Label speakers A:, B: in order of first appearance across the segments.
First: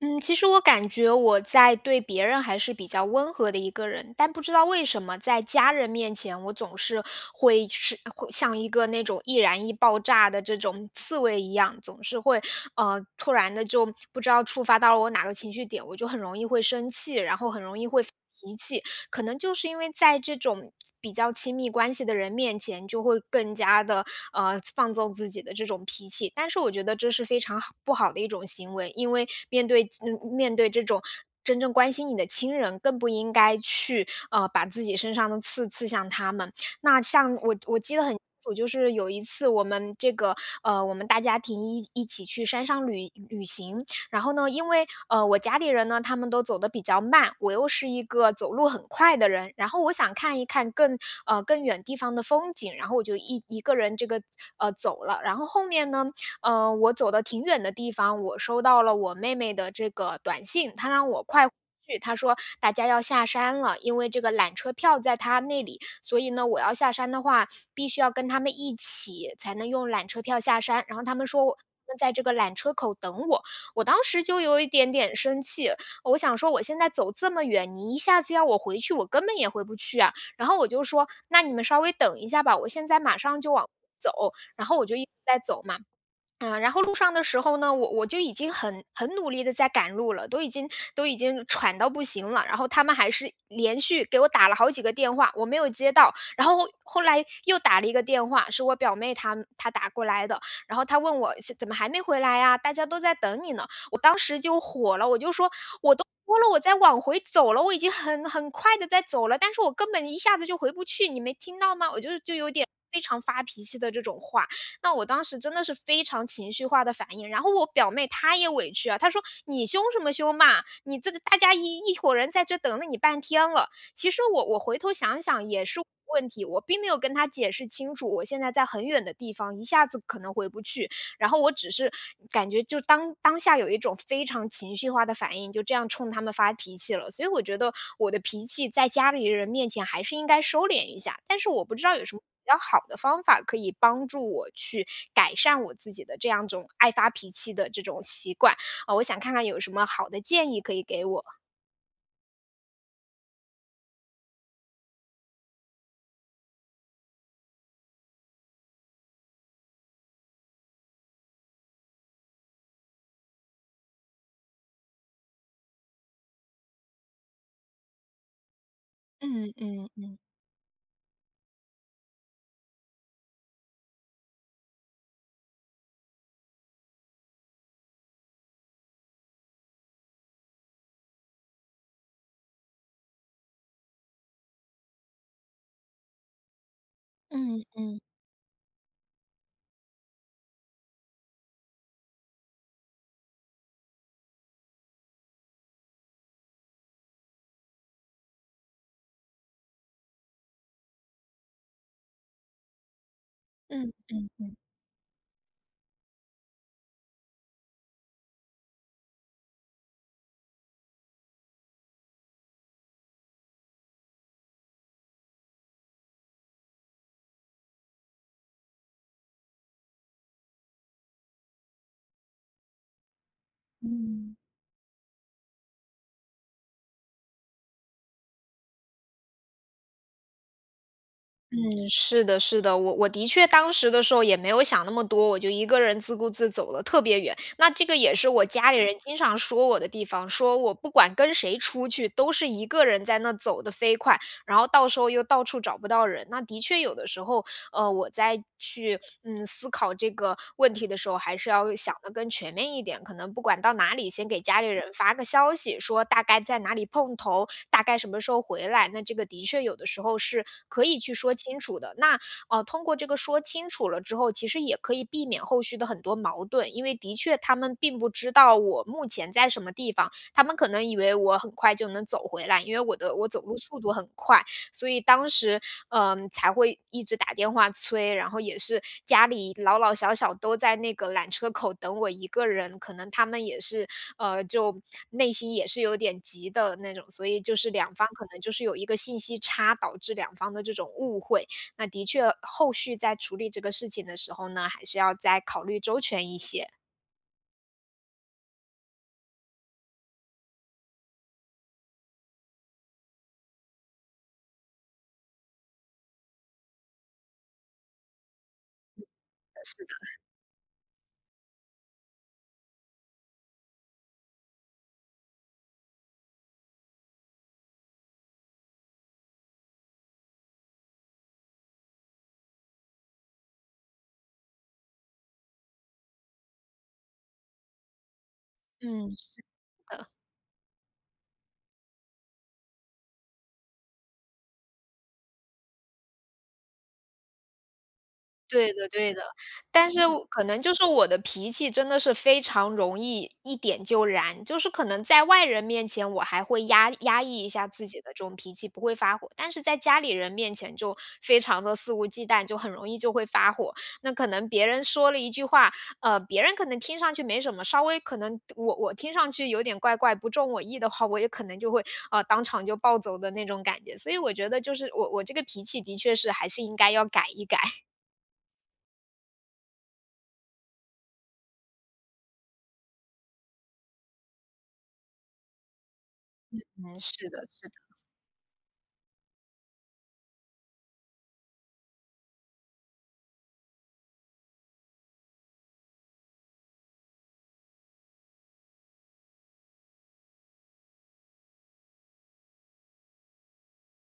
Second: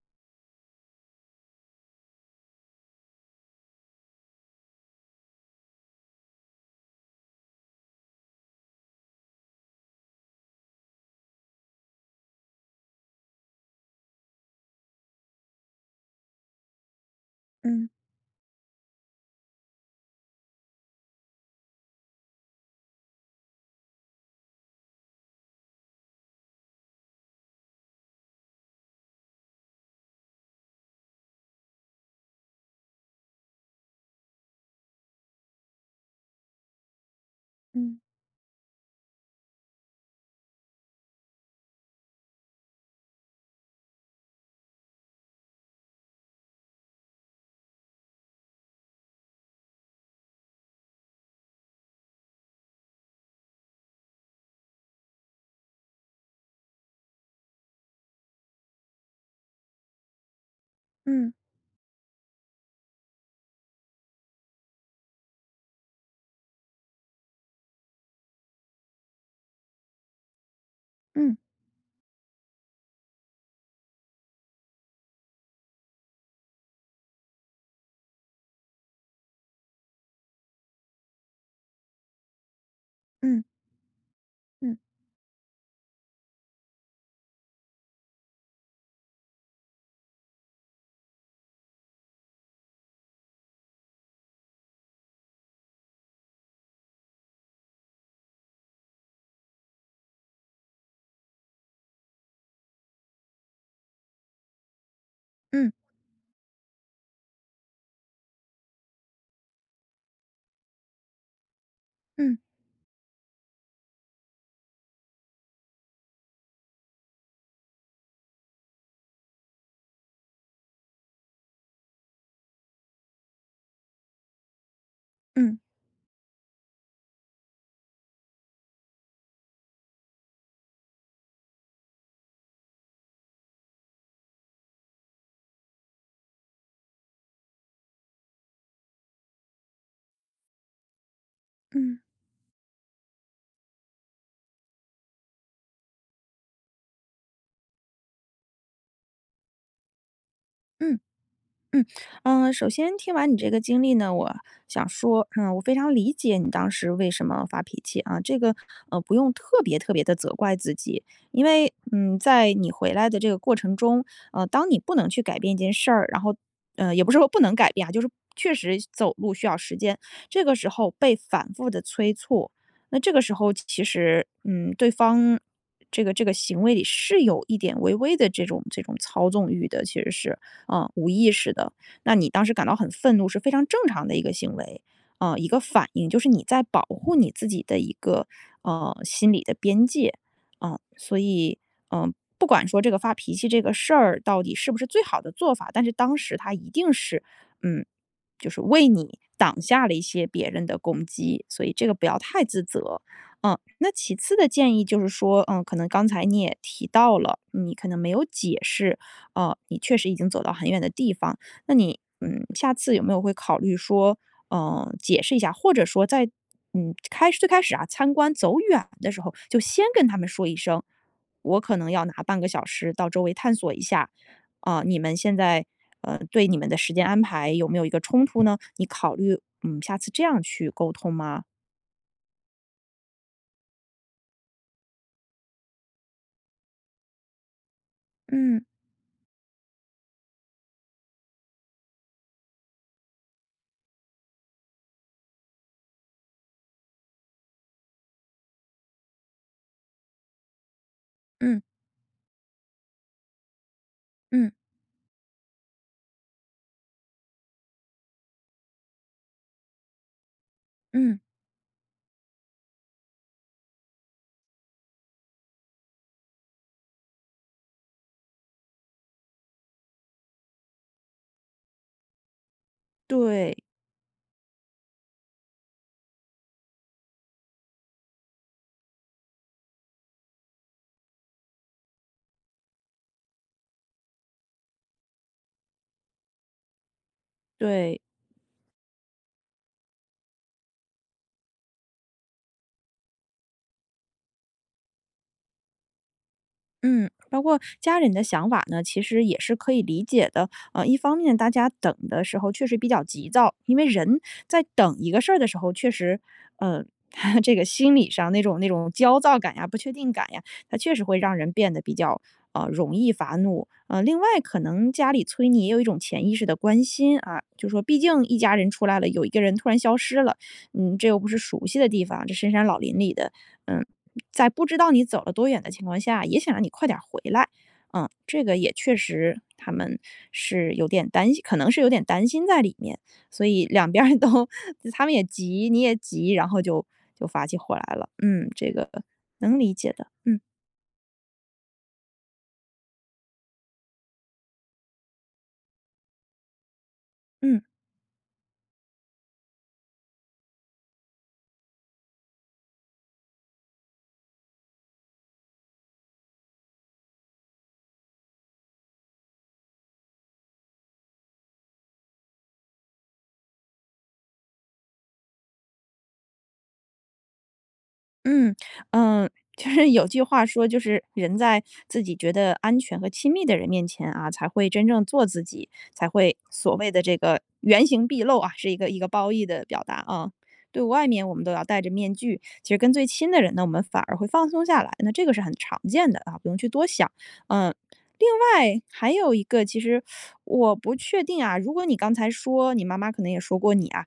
A: 嗯，其实我感觉我在对别人还是比较温和的一个人，但不知道为什么在家人面前，我总是会像一个那种易燃易爆炸的这种刺猬一样，总是会突然的就不知道触发到了我哪个情绪点，我就很容易会生气，然后很容易
B: 嗯
A: 会发脾气。可能就是因为在这种比较亲密关系的人面前，就会更加的放纵自己的这种脾气。但是我觉得这是非常好不好的一种行为，因为面对面对这种真正关心你的亲人，更不应该去，把自己身上的刺刺向他们。那像我记
B: 嗯
A: 得很清楚，就是有一次我们这个，我们大家庭一起去山上旅行，然后呢，因为我家里人呢他们都走得比较慢，我又是一个走路很快的人，然后我想看一看更更远地方的风景，然后我就一个人这个走了，然后后面呢，我走的挺远的地方，我收到了我妹妹的这个短信，她让我
B: 嗯
A: 快。去，她说大家要下山了，因为这个缆车票在她那里，所以呢，我要下山的话，必须要跟他们一起才能用缆车票下山。然后他们
B: 嗯
A: 说他们在这个缆车口等我，我当时就有一点点生气，我想说我现在走这么远，你一下子要我回去，我根本也回不去啊。然后我就说：“那你们稍微等一下吧，我现在马上
B: 嗯
A: 就往回走。”然
B: 嗯
A: 后我就一直在走嘛。然后路上的时候呢，我就已经很努力的在赶路了，都已经喘到不行了，然后他们还是连续给我打了好几个电话，我没有接到，然后后来又打了一个电话，是我表妹她打过来的，然后她问我是怎么还没回来呀？大家都在等你呢，我当时就火了，我就说
B: 嗯嗯
A: 我都说了我在往回走了，我已经很快的在走了，但是我根本一下子就回不去，你没听到吗？我就
B: 嗯
A: 有点非常发脾气的这种话。那我当时真的是非常情绪化的反应。然后我表妹她也委屈啊，她说：“你凶什么凶嘛？你这大家一伙人在这等了你半天了。”其实我回头想想
B: 嗯
A: 也是问题，我并没有跟她解释清楚，我现在在很远的地方，一下子可能回不去。然后我只是感觉就当下有一种非常情绪化的反应，就这样冲他们发脾气了。所以我觉得我的脾气在家里人面前还是应该收敛一下，但是我不知道
B: 嗯
A: 有什么比较好的方法可以帮助我去改善我自己的这样一种爱发脾气的这种习惯啊、我想看看有什么好的建议可以
B: 嗯。嗯
A: 给我。
B: 嗯，首先听完你这个经历呢，我想说，我非常理解你当时为什么发脾气啊，这个，不用特别特别的责怪自己，因为，在你回来的这个过程中，当你不能去改变一件事儿，然后，也不是说不能改变啊，就是确实走路需
A: 嗯
B: 要时
A: 嗯
B: 间，
A: 嗯
B: 这个时候被反复的催促，那这个时候其实，对方这个行为里是有一点微微的这种操纵欲的，其实是。无意识的。那你当时感到很愤怒是非常正常的一个行为，一个反应，就是你在保护你自己
A: 嗯
B: 的一
A: 嗯
B: 个心理的边界，所以嗯、呃不管说这个发脾气这个事儿到底是不是最好的做法，但是当时他一定是嗯，就是为你挡下了一些别人的攻击，所以这个不要太自责。那
A: 嗯。
B: 其次的建议就是说，可能刚才你也提到了，你可能没有解释，哦，你确实已经走到很远的地方，那你下次有没有会考虑说，解释一下，或者说在开最开始啊参观走远的时候，就先跟他们说一声，我可能要拿半个小时到周围探索一下，啊、你们现在对你们的时间安排有没有一个冲突呢？你考虑下次这样去沟通吗？
A: 嗯，是的，是的，我的确当时的时候也没有想那么多，我就一个人自顾自走了特别远。那这个也是我
B: 嗯
A: 家里人经常说我的地方，说我不管跟谁出去，都是一个人在那走的飞快，然后到时候又到处找不到人。那的确有的时候，我在去思考这个问题的时候，还是
B: 嗯
A: 要想的更全面一点。可能不管到哪里，先给
B: 嗯
A: 家里人发个消息，说大概在哪里碰头，大概什么时候回来，那这个的确有的时候是可以去
B: 嗯，
A: 说清楚的。那通过这个说清楚了之后，其实也可以避免后续的很多矛盾，因为的确他们并不知道我目前在什么地方，他们可能以为我很快就能走回来，因为我走
B: 对
A: 路速度很快。所以当时，才会一直打电话催，然后也是家里老老小小都在那个缆车口等我一个人，可能他们也是，就内心也是有点急的那种，所以就是两
B: 对。
A: 方可能就是有一个信息差，导致两方的这种误会。那的确，后续在处理这个事情的时候呢，还是要再考虑周全一些。
B: 嗯，包括家人的想法呢，其实也是可以理解的。一方面大家等的时候确实比较急躁，因为人在等一个事儿的时候，确实，呃，这个心理上那种焦躁感呀、不确定感呀，它确实会让人变得比较容易发怒。另外可能家里催你也有一种潜意识的关心啊，就说毕竟一家人出来了，有一个人突然消失了，这又不是熟悉的地方，这深山老林里的，嗯，在不知道你走了多远的情况下，也想让你快点儿回来。这个也确
A: 嗯，
B: 实
A: 是
B: 他们
A: 的。
B: 是有点担心，可能是有点担心在里面，所以两边儿都 他们也急，你也急，然后就发起火来了。嗯，这
A: 对的
B: 个
A: 对的，
B: 能理
A: 但
B: 解
A: 是
B: 的。
A: 我
B: 嗯
A: 可能就是我的脾气真的是非常容易一点就燃，就是可能在外人面前我还会压抑一
B: 嗯。
A: 下自己的这种脾气，不会发火，但是在家里人面前就非常的肆无忌惮，就很容易就会发火。那可能别人说了一句话，别人可能听上去没什么，稍微可能我听上去有点怪怪，不中我意的话，我也可能就会，当场就暴走的那种感觉。所以我觉得就是我这个脾气的确是还是应该要改一改。
B: 嗯，嗯，呃就是有句话说，就是人在自己觉得安全和亲密的人面前啊，才会真正做自己，才会所谓
A: 嗯，
B: 的这
A: 是
B: 个
A: 的，是的。
B: 原形毕露啊，是一个褒义的表达啊。对外面我们都要戴着面具，其实跟最亲的人呢，我们反而会放松下来，那这个是很常见的啊，不用去多想。嗯，另外还有一个，其实我不确定啊，如果你刚才说你妈妈可能也说过你啊，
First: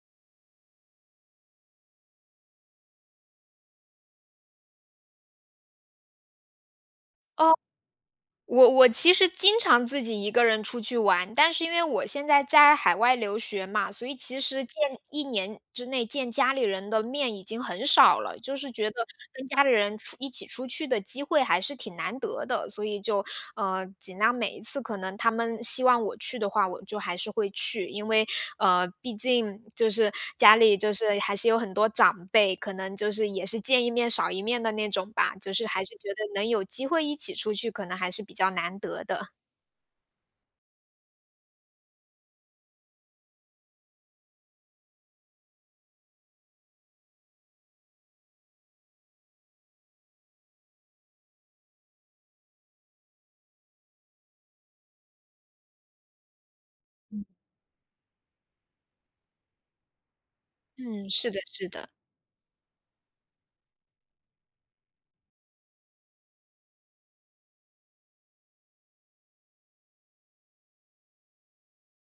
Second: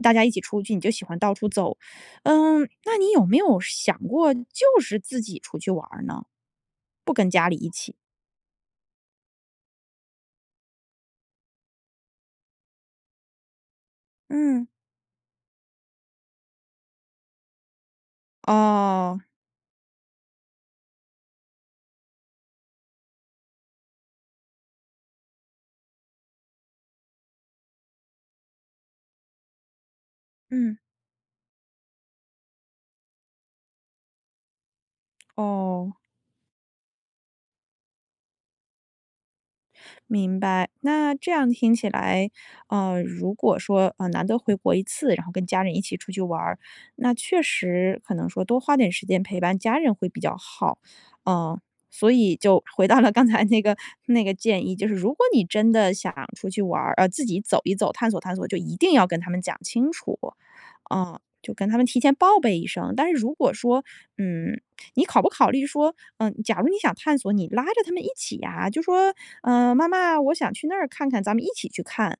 B: 大家一起出去你就喜欢到处走那你有没有想过就是自己出去玩儿呢？不跟家
A: 哦，
B: 里一起。
A: 我其实经常自己一个人出去玩，但是因为我现在在海外留学嘛，所以其实
B: 嗯。
A: 见一年之内见家里人的面已经很少了，就是觉得
B: 哦，
A: 跟家里人出一起出去的机会还是挺难得的，所以就尽量每一次可能他们希望我去的话，我就还是会去，因为毕竟就是家
B: 嗯。
A: 里就是还是有很多长辈，可能就是也是见一面少一面的那种吧，就是还
B: 哦。
A: 是觉得能有机会一起出去，可能还是比较难得的。
B: 明白，那这样听起来，如果说难得回国一次，然后跟家人一起出去玩儿那确实可能说多花点时间陪伴家人会比较好，嗯、所以就回到了刚才那个建议，就是如果你真的想出去玩儿自己走一走，探索探索，就一定要跟他们讲清楚，
A: 嗯，
B: 啊、
A: 是的，
B: 就跟
A: 是
B: 他们
A: 的。
B: 提前报备一声。但是如果说，嗯，你考不考虑说，假如你想探索，你拉着他们一起呀、就说"妈妈，我想去那儿看看，咱们一起去看。"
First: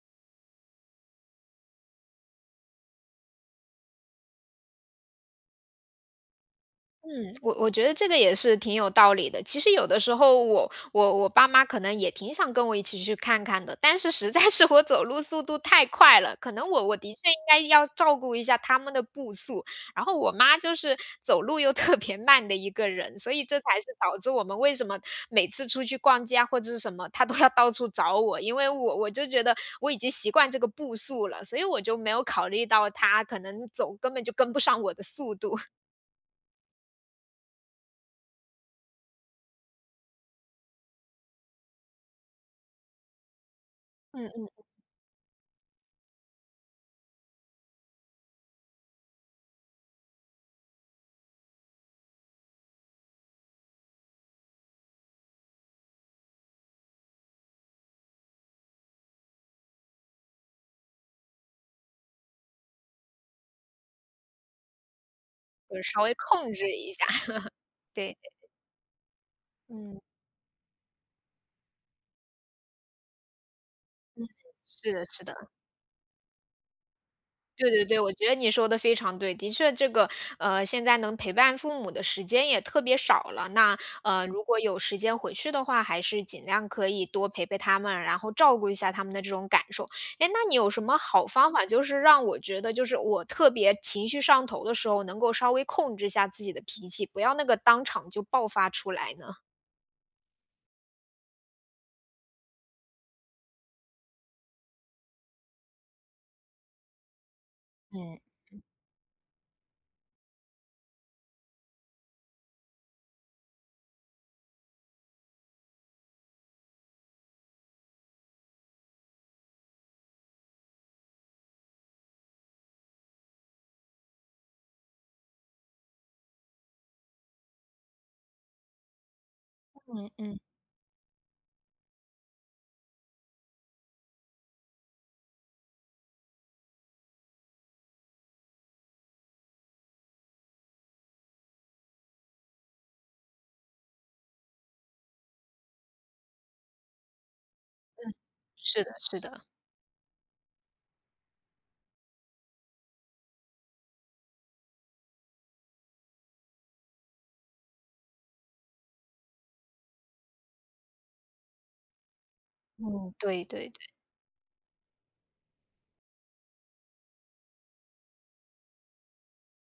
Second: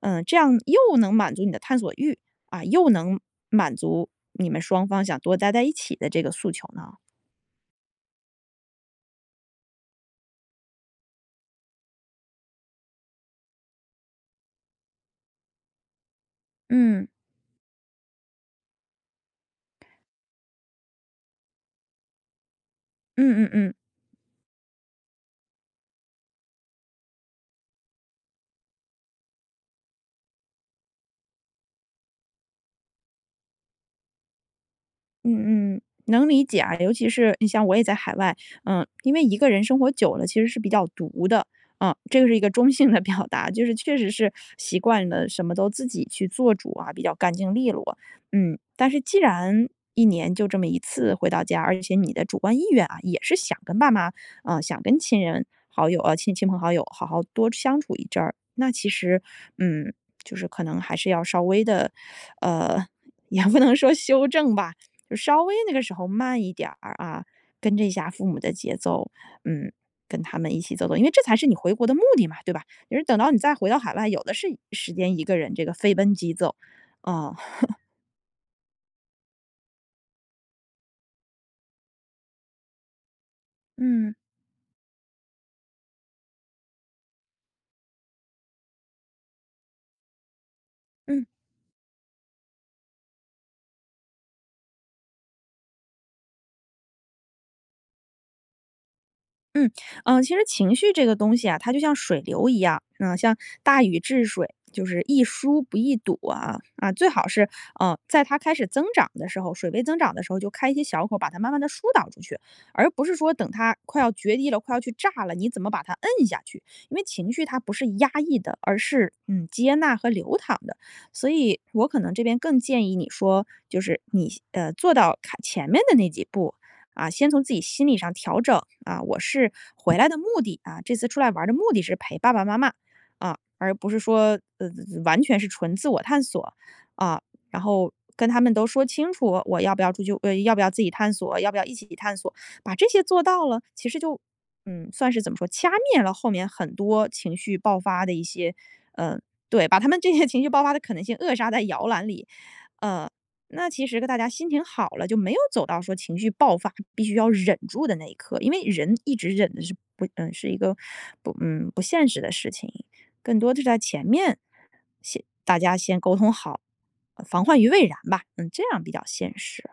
B: 这样又能满足你的探索欲，啊，又能满足你们双方想多待在一起的这个诉求呢。
A: 嗯，我觉得这个也是挺有道理的。其实有的时候我，我爸妈可能也挺想跟我一起去看看的，但是实在是我走路速度太快了，可能我
B: 嗯，
A: 的确应该要照顾一下他们的步速。然后我妈就是走路又特别慢的一个人，所
B: 嗯
A: 以
B: 嗯
A: 这
B: 嗯。
A: 才是导致我们为什么每次出去逛街啊或者是什么，她都要到处找我，因为我就觉得我已经习惯这个步速了，所以我就没有考虑到她可能走根本就跟不上我的速度。
B: 嗯，能理解啊，尤其是你像我也在海外，因为一个人生活久了，其实是比较独的，这个是一个中性的 表达，就是确实是
A: 嗯。
B: 习惯了什么都自己去做主啊，比较干净利落，但是既然一年就这么一次回到家，而且你的主观意愿啊，也是想跟爸妈，啊，想跟亲人好友啊，亲朋好友好好多相处一阵儿，那其实，嗯，就是可能还是要稍微的，呃，也不能说修正吧。就稍微那
A: 就
B: 个
A: 是
B: 时
A: 稍
B: 候
A: 微
B: 慢一
A: 控
B: 点
A: 制一
B: 儿
A: 下，
B: 啊，跟 着一下
A: 对，
B: 父母的节奏，嗯，
A: 嗯，
B: 跟他们一起走走，因为这才是你回国的目的嘛，对吧？就是等到你再回到海外，有
A: 嗯，
B: 的是时
A: 是的
B: 间
A: 是
B: 一
A: 的，
B: 个人这个飞奔疾走，啊、
A: 对 对对，我觉得你说的非常对。的确这个，现在能陪伴父母的时间也特别少了，那，
B: 嗯
A: 如果有时间回去的话，还是尽量可以多陪陪他们，然后照顾一下他们的这种感受。哎，那你有什么好
B: 嗯。
A: 方法，就是让我觉得就是我特别情绪上头的时候，能够稍微控制一下自己的脾气，不要那个当场就爆发出来呢？
B: 嗯嗯，其实情绪这个东西啊，它就像水流一样，像大禹治水，就是易疏不易堵啊啊，最好是
A: 嗯，
B: 在它开始增长的时候，水位增长的时候，就开一些小口，把它慢慢的疏导出去，而不是说等它快要决堤了，快要去炸了，你怎么把它摁下去？因为情绪它不是压抑的，而是接纳和流淌的，所以我可能这边更建议你说，就是你做到看前面的那几步，啊，先从自己心理上调整啊，我是回来
A: 嗯
B: 的目
A: 嗯，
B: 的啊，这次出来玩儿的目的是陪爸爸妈妈啊，而不是说完全是纯自我探索啊，然后跟他们都说清楚我要不要出去，要不要自己探索，要不要一起探索，把这些做到了，其实就算是怎么说，掐灭了后面很多情绪爆发的一些，
A: 是的
B: 嗯、
A: 是的，
B: 对，把他们这些情绪爆发的可能性扼杀在摇篮里，呃，那其实个大家心情好了，就没有走到说情绪爆发必须要忍住的那一刻，因为人一直忍的是不，嗯，是一个不现实的事情，
A: 嗯，
B: 更
A: 对
B: 多的是
A: 对。
B: 在前面先大家先沟通好，防患于未然吧，嗯，这样比较现实。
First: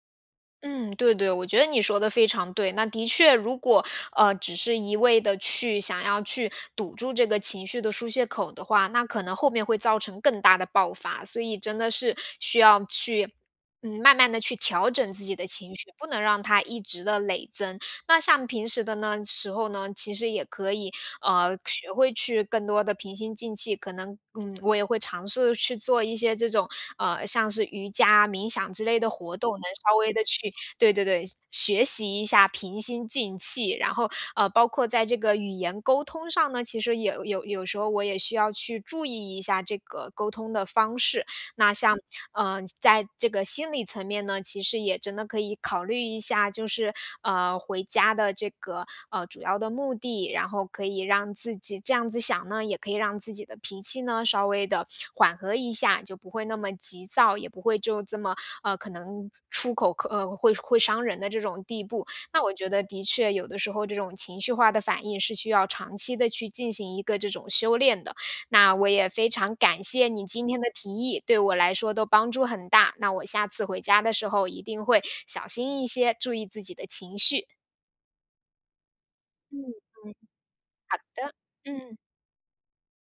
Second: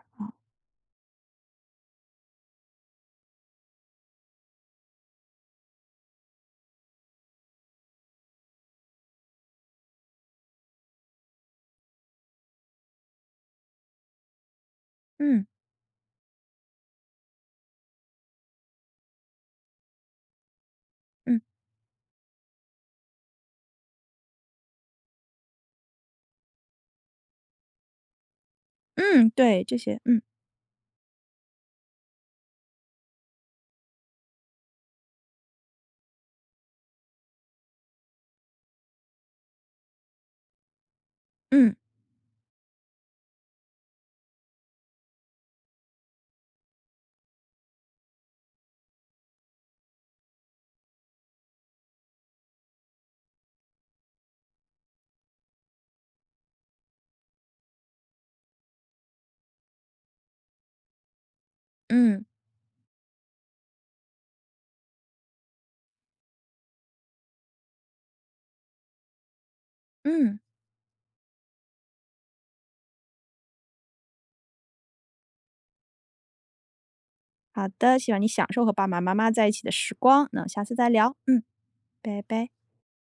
A: 嗯，对对，我觉得你说的非常对。那的确，如果只是一味的去想要去堵住这个情绪的疏泄口的话，那可能后面会造成更大的爆发。所以真的是需要去，慢慢的去调整自己的
B: 嗯
A: 情绪，不能让它一直的累增。那像平时的呢时候呢，其实也可以
B: 嗯
A: 学会去更多的平心静气，可能我也会尝试去做一些这种像是瑜伽、冥想之类的
B: 嗯，
A: 活动，能
B: 对这
A: 稍
B: 些，
A: 微的去对对对学习一下平心静气，然后包括在这个语言沟通上呢，其实也有时候我也需要去注意一下这个沟通的方式。那
B: 嗯
A: 像，在这个心理层面呢，其实也真的可以考虑一下，就是，回家的这个，主要的目的，然后可以让自己这样子想呢，也可以让自己的脾气呢稍微的缓和一下，就不会那么急躁，也不会就这么，可能出口会伤人的这种地步。
B: 嗯
A: 那我觉得的确有的时候这种情绪化的反应是需要长期的去进行一个这种修炼的。那我也非常感谢你
B: 嗯，
A: 今天的提议，对我来说都帮助很大。那我下次回家的时候一定会小心一些，注意自己的情绪。
B: 好的，希望你享受和爸爸妈妈在一起的
A: 嗯，
B: 时光，那下次再
A: 好
B: 聊，
A: 的，嗯。
B: 拜拜。